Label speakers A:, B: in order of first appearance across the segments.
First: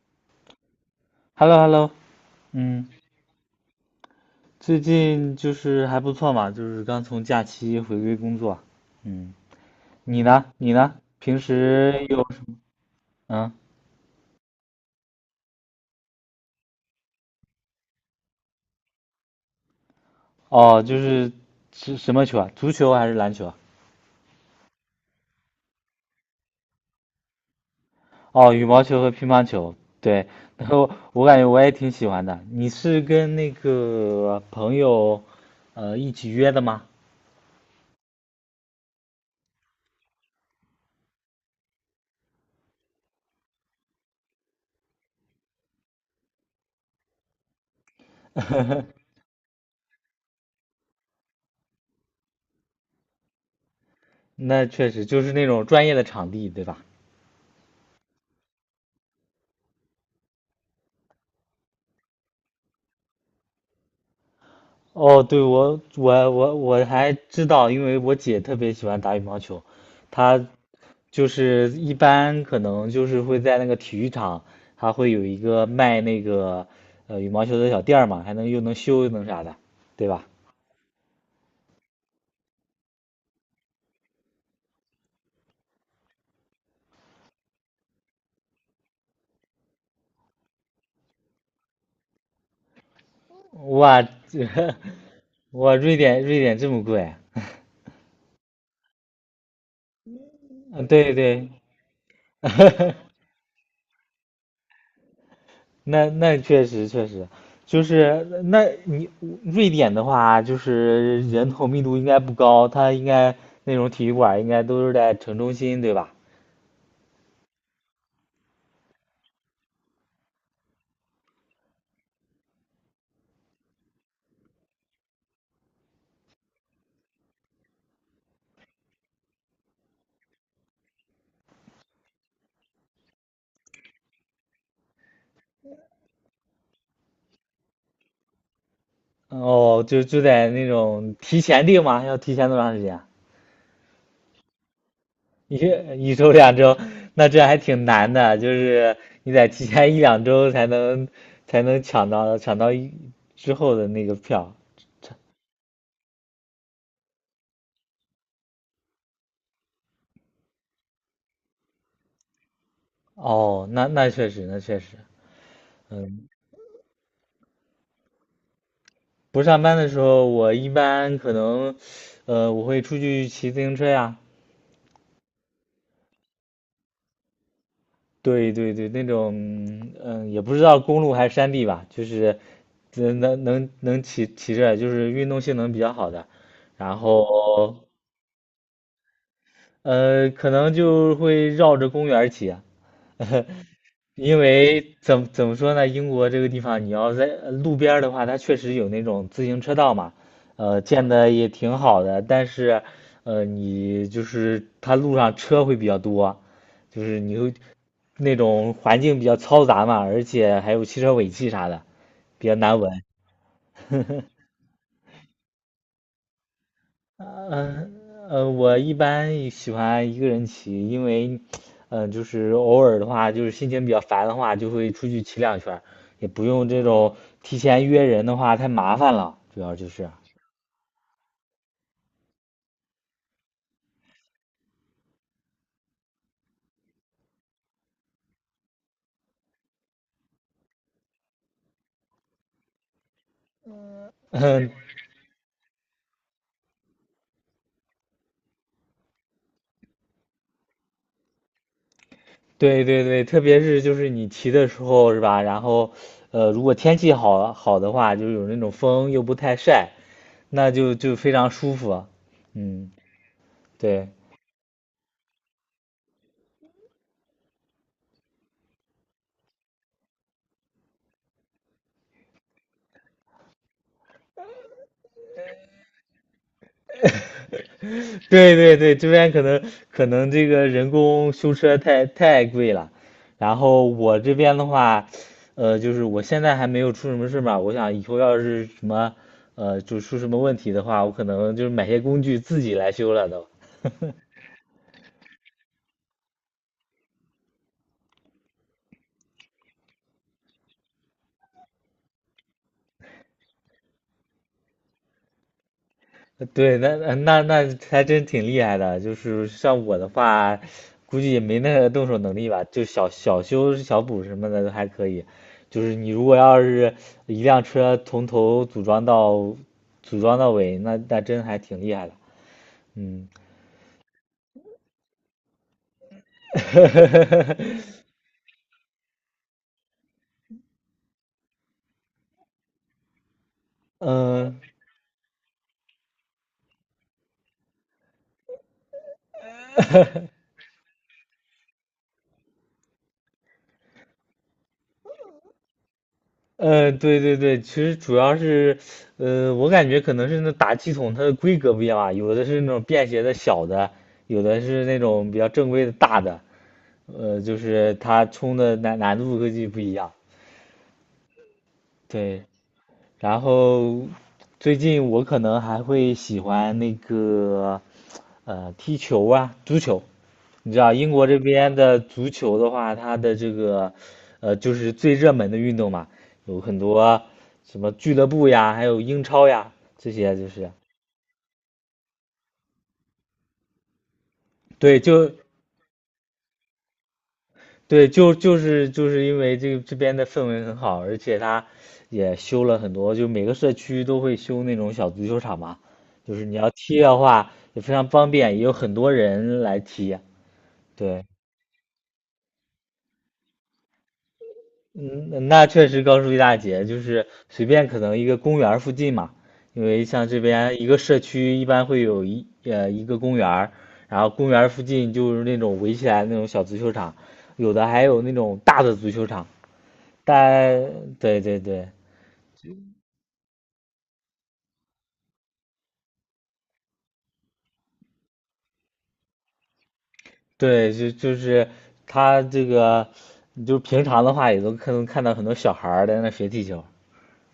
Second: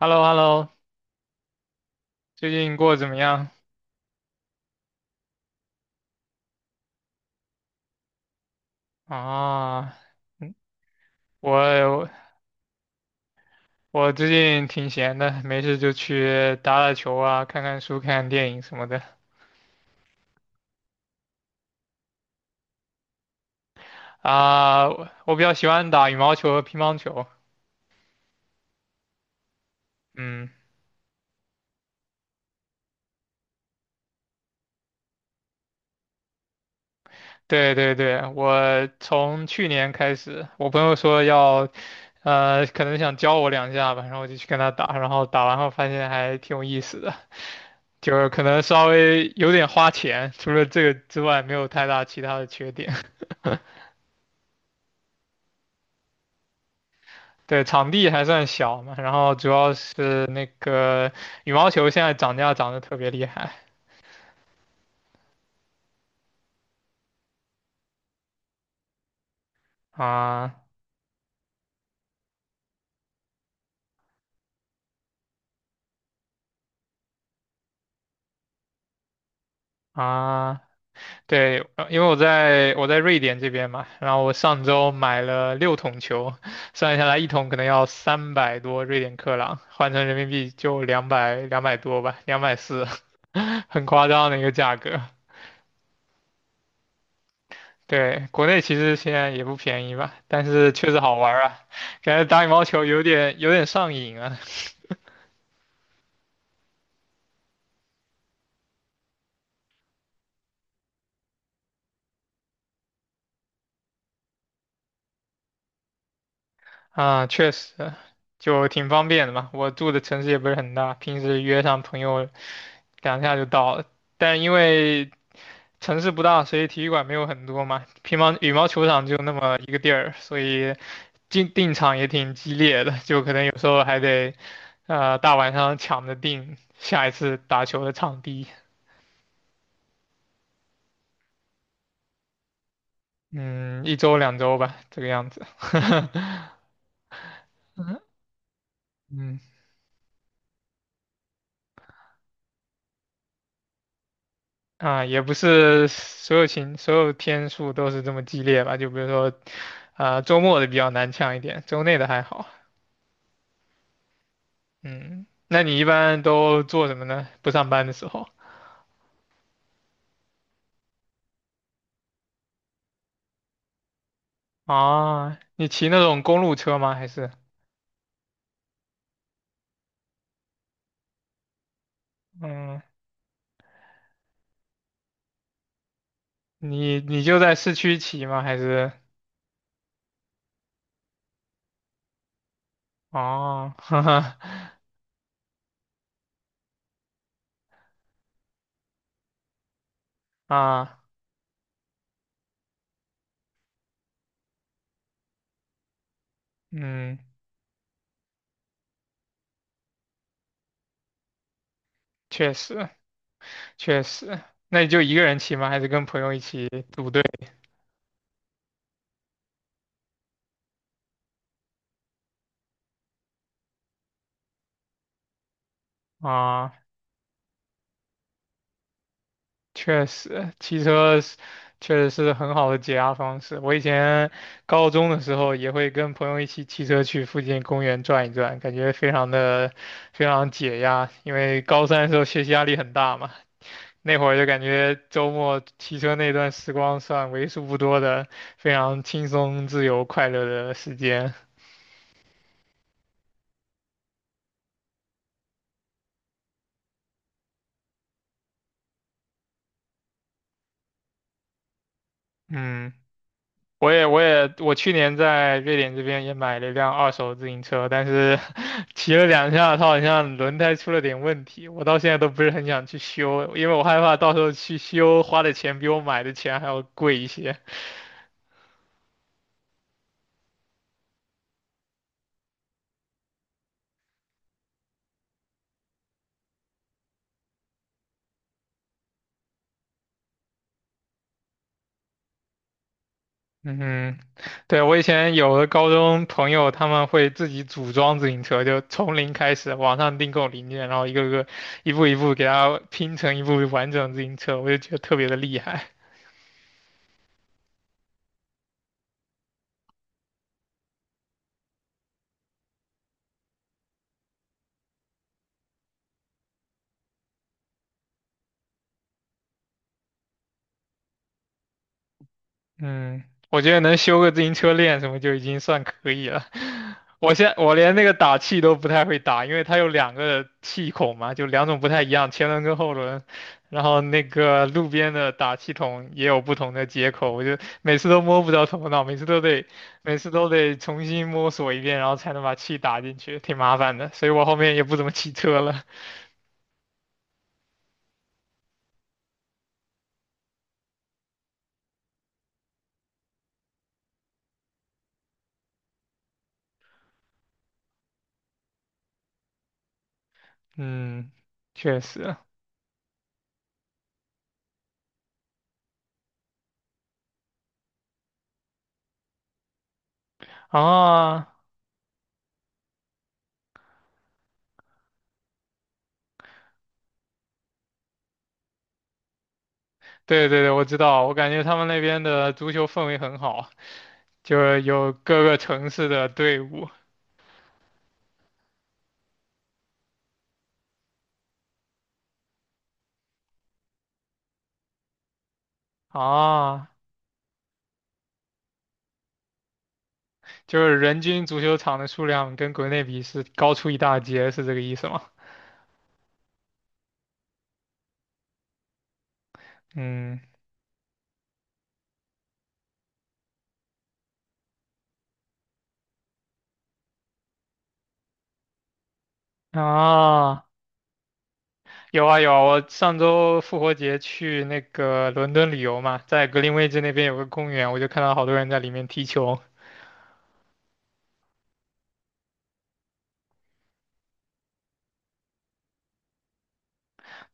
A: h e l l o h e l l o。
B: h e l l o h e l l o
A: 最近
B: 嗯，
A: 过得怎么样？
B: 最近就是还不错嘛，就是刚从假期回归工作。嗯，
A: 啊，
B: 你呢？
A: 嗯
B: 你呢？平时
A: 我
B: 有，嗯
A: 我最近挺闲的，没事就去打打球啊，看看书、看看电影什么的。
B: 哦，就是是什么球啊？足球还是篮球啊？
A: 啊，我比较喜欢打羽毛球和乒乓球。
B: 哦，羽毛球和乒乓球。对，
A: 嗯，
B: 然后我感觉我也挺喜欢的。你是跟那个朋友一起约的吗？
A: 对对对，我从去年开始，我朋友说要，可能想教我两下吧，然后我就去跟他打，然后打完后发现还挺有意思的，就是可能稍微有点花钱，除了这个之外，没有太大其他的缺点。
B: 那确实就是那种专业的场地，对吧？
A: 对，场地还算小嘛，然后主要是那个羽毛球现在涨价涨得特别厉害
B: 哦，对，我还知道，因为我姐特别喜欢打羽毛球。她
A: 啊
B: 就是一般可能就是会在那个体育场，她会有一个卖那个羽毛球的小店儿嘛，还能又能修又能啥的，对吧？
A: 啊！对，因为我在瑞典这边嘛，然后我上周买了6桶球，算下来一桶可能要300多瑞典克朗，换成人民币就两百200多吧，240，很
B: 哇，
A: 夸张的
B: 这
A: 一个价格。
B: 哇，瑞典这么贵啊？
A: 对，国内其实现在也不便宜吧，但是 确实
B: 对
A: 好玩儿
B: 对，
A: 啊，感觉打羽毛球有 点有点上瘾啊。
B: 那确实确实。就是那你瑞典的话，就是人口密度应该不高，它应该那种体育馆应该都是在城中心，对吧？
A: 啊，确实，就挺方便的嘛。我住的城市也不是很大，平时约上朋友两下就到了。但因为城市不大，所以体育馆没有很多嘛。乒乓羽毛球场就那么一个地儿，所以订场也挺激烈的，就可能有时候还得，大晚上抢着订下一次打球的场地。
B: 哦，就在那种提前订吗？要提前多长时间啊？
A: 嗯，一周两周吧，这个样子。
B: 一一周两 周。那这还挺难的，就是你
A: 嗯
B: 得提前一两周才能抢到之后的那个票。
A: 啊，也不是所有天数都是这么激烈吧？就比如说，啊，周末的比较难抢一点，周内的还好。
B: 哦，那确实，那确实。
A: 嗯，那你一般
B: 嗯。
A: 都做什么呢？不上班的时候。
B: 不上班的时候，我一般可能，我会出去骑自行车呀。
A: 啊，你骑那种公路车吗？还是。
B: 对对对，那种。也不知道公路还是山地吧，就是
A: 嗯，
B: 能骑着，就是运动性能比较好的。然
A: 你就在市
B: 后，
A: 区骑吗？还是。
B: 可能就会绕着公园儿骑。
A: 哦，哈哈
B: 因为怎么说呢，英国这个地方，你要在路边儿的话，它确实有那种自行车道嘛，
A: 啊，
B: 建的也挺好的。但是，你就是它路上车会比较多，就
A: 嗯，
B: 是你会那种环境比较嘈杂嘛，而且还有汽车尾气啥的，比
A: 确
B: 较难
A: 实
B: 闻。
A: 确实，那你就一个人骑吗？还是跟朋友一起组队。
B: 嗯我一般喜欢一个人骑，因为，就是偶尔的话，就是心情比较烦的话，就会出去骑两圈儿，也不用
A: 啊？
B: 这种提前约人的话太麻烦了，主要就
A: 确
B: 是。
A: 实，骑车是确实是很好的解压方式。我以前高中的时候也会跟朋友一起骑车去附近公园转一转，感觉非常的非常解压。因为高三的时候学习压力很大嘛，那会 儿就感
B: 嗯，
A: 觉周末骑车那段时光算为数不多的非常轻松、自由、快乐的时间。
B: 对对对。特别是就是你骑的时候是吧？然后，如果天气好好的话，就有那种风又不太晒，那就非常舒服。嗯，
A: 嗯。
B: 对。
A: 我去年在瑞典这边也买了一辆二手自行车，但是 骑了两下，它好像轮胎出了点问题，我到现在都不是很想去修，因为我害怕到时候去修花的钱比我买的钱还要贵一些。
B: 对对对，这边可能，这个人工修车太贵了。然后我这边的话，就是我现在还没有出什么事嘛。我想以后要是什么，就出什么问题的话，我可能就是买些工具自己来修了都。
A: 嗯，对，我以前有的高中朋友他们会自己组装自行车，就从零开始，网上订购零件，然后一个个一步一步给它拼成一部完整的自行车，我就觉得特别的厉害。
B: 对，那还真挺厉害的。就是像我的话，估计也没那个动手能力吧，就小修小补什么的都还可以。就是你如果要是一辆车从头组装到尾，那真还挺厉害的。
A: 嗯，
B: 嗯
A: 我觉得能修个自行车链什么就已经算可以了。我连那个打气都不太会打，因为它有两个气孔嘛，就两种不太一样，前轮跟后轮。然后那
B: 嗯
A: 个路边的打气筒也有不同的接口，我就每次都摸不着头脑，每次都得重新摸索一遍，然后才能把气打进去，挺麻烦的。所以我后面也不怎么骑车了。
B: 呃，呃对对对。其实主要是，我感觉可能是那打气筒它的规格不一样吧，有的是那种便携的小的，有的是那种比较正规的大的。就是它冲的难度估计不一样。
A: 嗯，确实
B: 对。然后最近我可能还会喜欢那个踢球啊，足球。你知道英国这
A: 啊，
B: 边的足球的话，它的这个就是最热门的运动嘛，有很多什么俱乐部呀，还有英超呀这些。
A: 对
B: 就
A: 对对，
B: 是
A: 我知道，我感觉他们那边的足球氛围很好。就是
B: 对，
A: 有
B: 就
A: 各个城市的队伍
B: 对，就是因为这个这边的氛围很好，而且它也修了很多，就每个社区都会修那种小足球场嘛，就是你要
A: 啊，
B: 踢的话也非常方便，也有很多人来踢。
A: 就是人
B: 对。
A: 均足球场的数量跟国内比是高出一大截，是这个意思吗？
B: 嗯，那确实高出一大截。就是随便可能一个公园儿附近嘛，因为像
A: 嗯，
B: 这边一个社区一般会有一个公园儿，然后公园儿附近就是那种围起来那种小足球场，有的还有那种大的足球场，
A: 啊，
B: 但对对对。
A: 有啊有啊，我上周复活节去那个伦敦旅游嘛，在格林威治那边有个公园，我就看到好多人在里面踢球，
B: 对，就是他这个，就平常的话也都可能看到很多小孩儿在那学踢球。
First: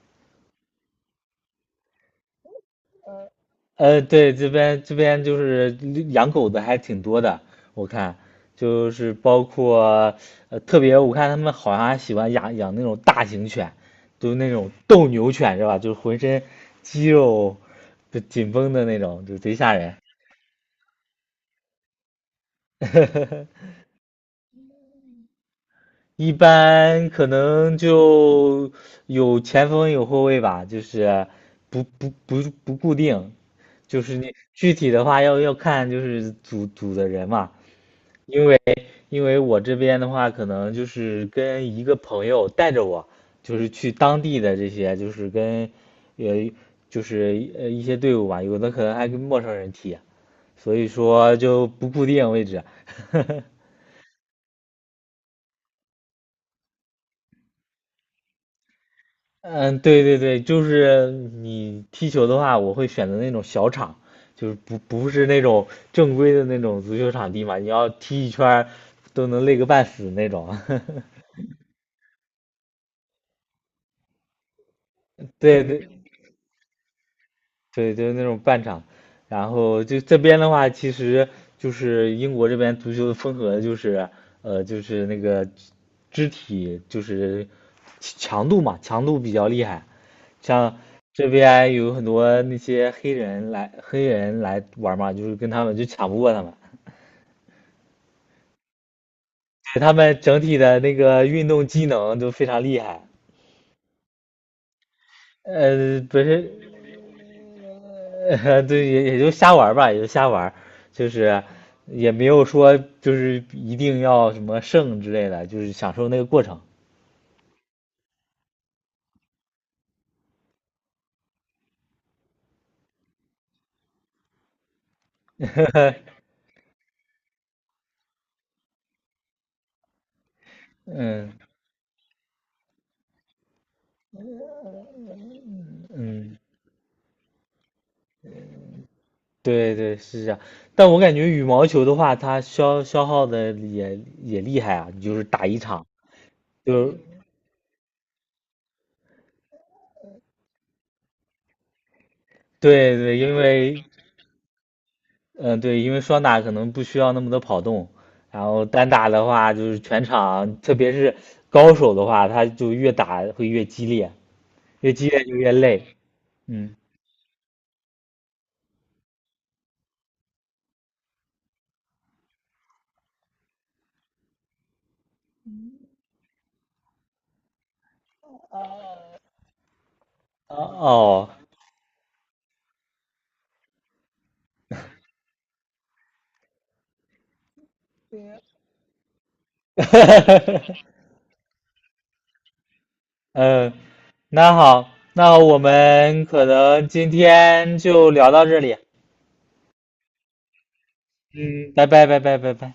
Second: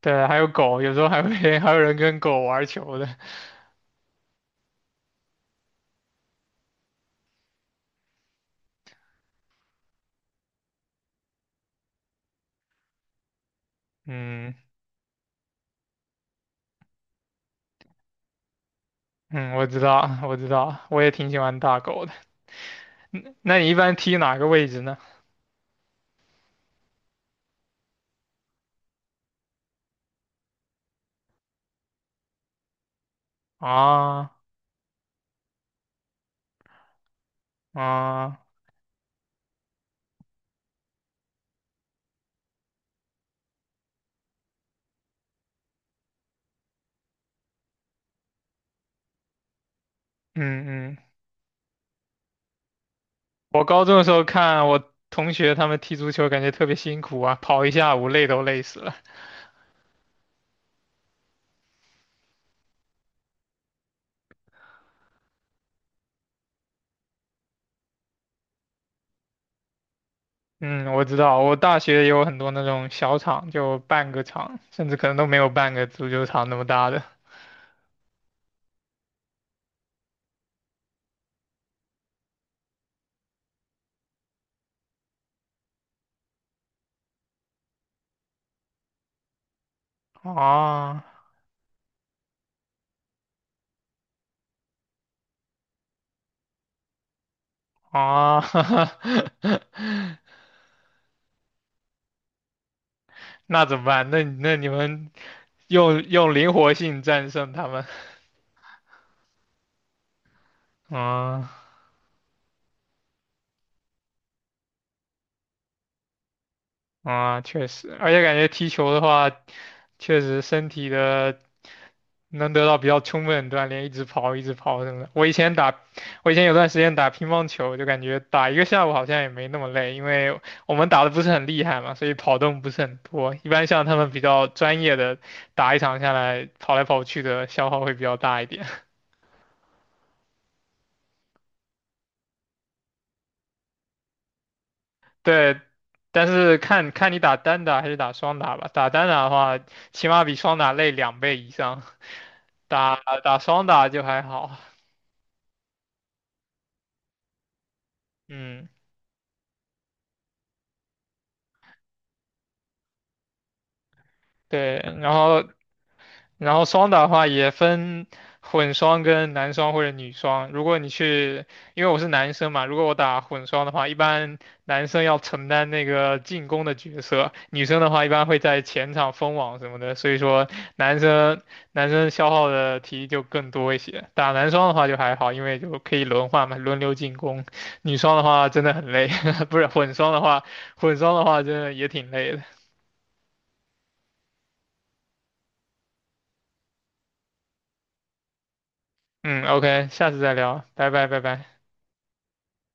A: 对，还有狗，有时候还会 还有人跟狗玩球的，
B: 对，这边就是养狗的还挺多的。我看就是包括，特别我看他们好像还喜欢养那种大型犬，就是那
A: 嗯
B: 种斗牛犬是吧？就是浑身肌肉就紧绷的那种，就
A: 嗯，
B: 贼
A: 我
B: 吓
A: 知
B: 人。
A: 道我知道，我也挺喜欢大狗的。那 你一般踢哪个位置呢？
B: 一般可能就有前锋有后卫吧，就是不固定。就是
A: 啊
B: 你具体的话要看就是组的人嘛。
A: 啊。
B: 因为因为我这边的话可能就是跟一个朋友带着我，就是去当地的这些就是跟呃就是一些队伍吧，有的可能还跟陌生人踢，所以
A: 嗯嗯，
B: 说就不固定位置。
A: 我高中的时候看我同学他们踢足球，感觉特别辛苦啊，跑一下午累都累死了。
B: 嗯，对对对。就是你踢球的话，我会选择那种小场，就是不是那种正规的那种足球场地嘛，你要踢一圈儿都能累个半死那种。
A: 嗯，我知道，我大学也有很多那种小场，就半个场，甚至可能都没有
B: 对
A: 半个
B: 对
A: 足球场那么大的。
B: 对，就是那种半场。然后就这边的话，其实就是英国这边足球的风格就是，就是那个肢体就是强度嘛，强度比较厉害。像
A: 啊
B: 这边有很多那些黑人来玩嘛，就是跟他们就抢不过他们，
A: 啊，
B: 对他们整体的那个运动机能都非常厉害。
A: 那怎么办？那你们用
B: 不
A: 用
B: 是，
A: 灵活性战胜他们。
B: 对，也就瞎玩吧，也就瞎玩，就是
A: 啊
B: 也没有说就是一定要什么胜之类的，就是享受那个过程。
A: 啊，确实，而且感觉踢球的话，确实身体的。能得到比较充分的锻炼，一直跑，一直跑什么的。我以前有段时间打乒乓球，就感觉打一个下午好像也没那么累，因为我们打的不是
B: 嗯
A: 很厉害嘛，所以跑动不是很多。一般像他们比较专业的，打一场下
B: 嗯，
A: 来跑来跑去的消耗会比较大一点。
B: 对对是这样。但我感觉羽毛球的话，它消耗的也厉害啊，就是打一
A: 对，
B: 场，
A: 但是
B: 就
A: 看
B: 是
A: 看你打单打还是打双打吧。打单打的话，起码比双打累2倍以上，打
B: 对对。因
A: 打双
B: 为，
A: 打就还好。
B: 嗯、对，因为双打可能不需要那么多跑动，然后
A: 嗯，
B: 单打的话就是全场，特别是高手的话，他就越打会越激烈，
A: 对，
B: 越激
A: 然
B: 烈就
A: 后。
B: 越累。
A: 然后
B: 嗯，
A: 双打的话也分混双跟男双或者女双。如果你去，因为我是男生嘛，如果我打混双的话，一般男生要承担那个进攻的角色，女生的话一般会在前场封网什么的，所以说
B: 哦
A: 男
B: 哦
A: 生男生消耗的体力就更多一些。打男双的话就还好，因为就可以轮换嘛，轮流进攻。女双的话真的很累，不是混双的话，混双的话真的也挺累的。
B: 嗯，那好，那我们可能今天就聊到这里。
A: 嗯，OK，下次再聊，拜拜拜拜。
B: 嗯，拜拜拜拜拜拜。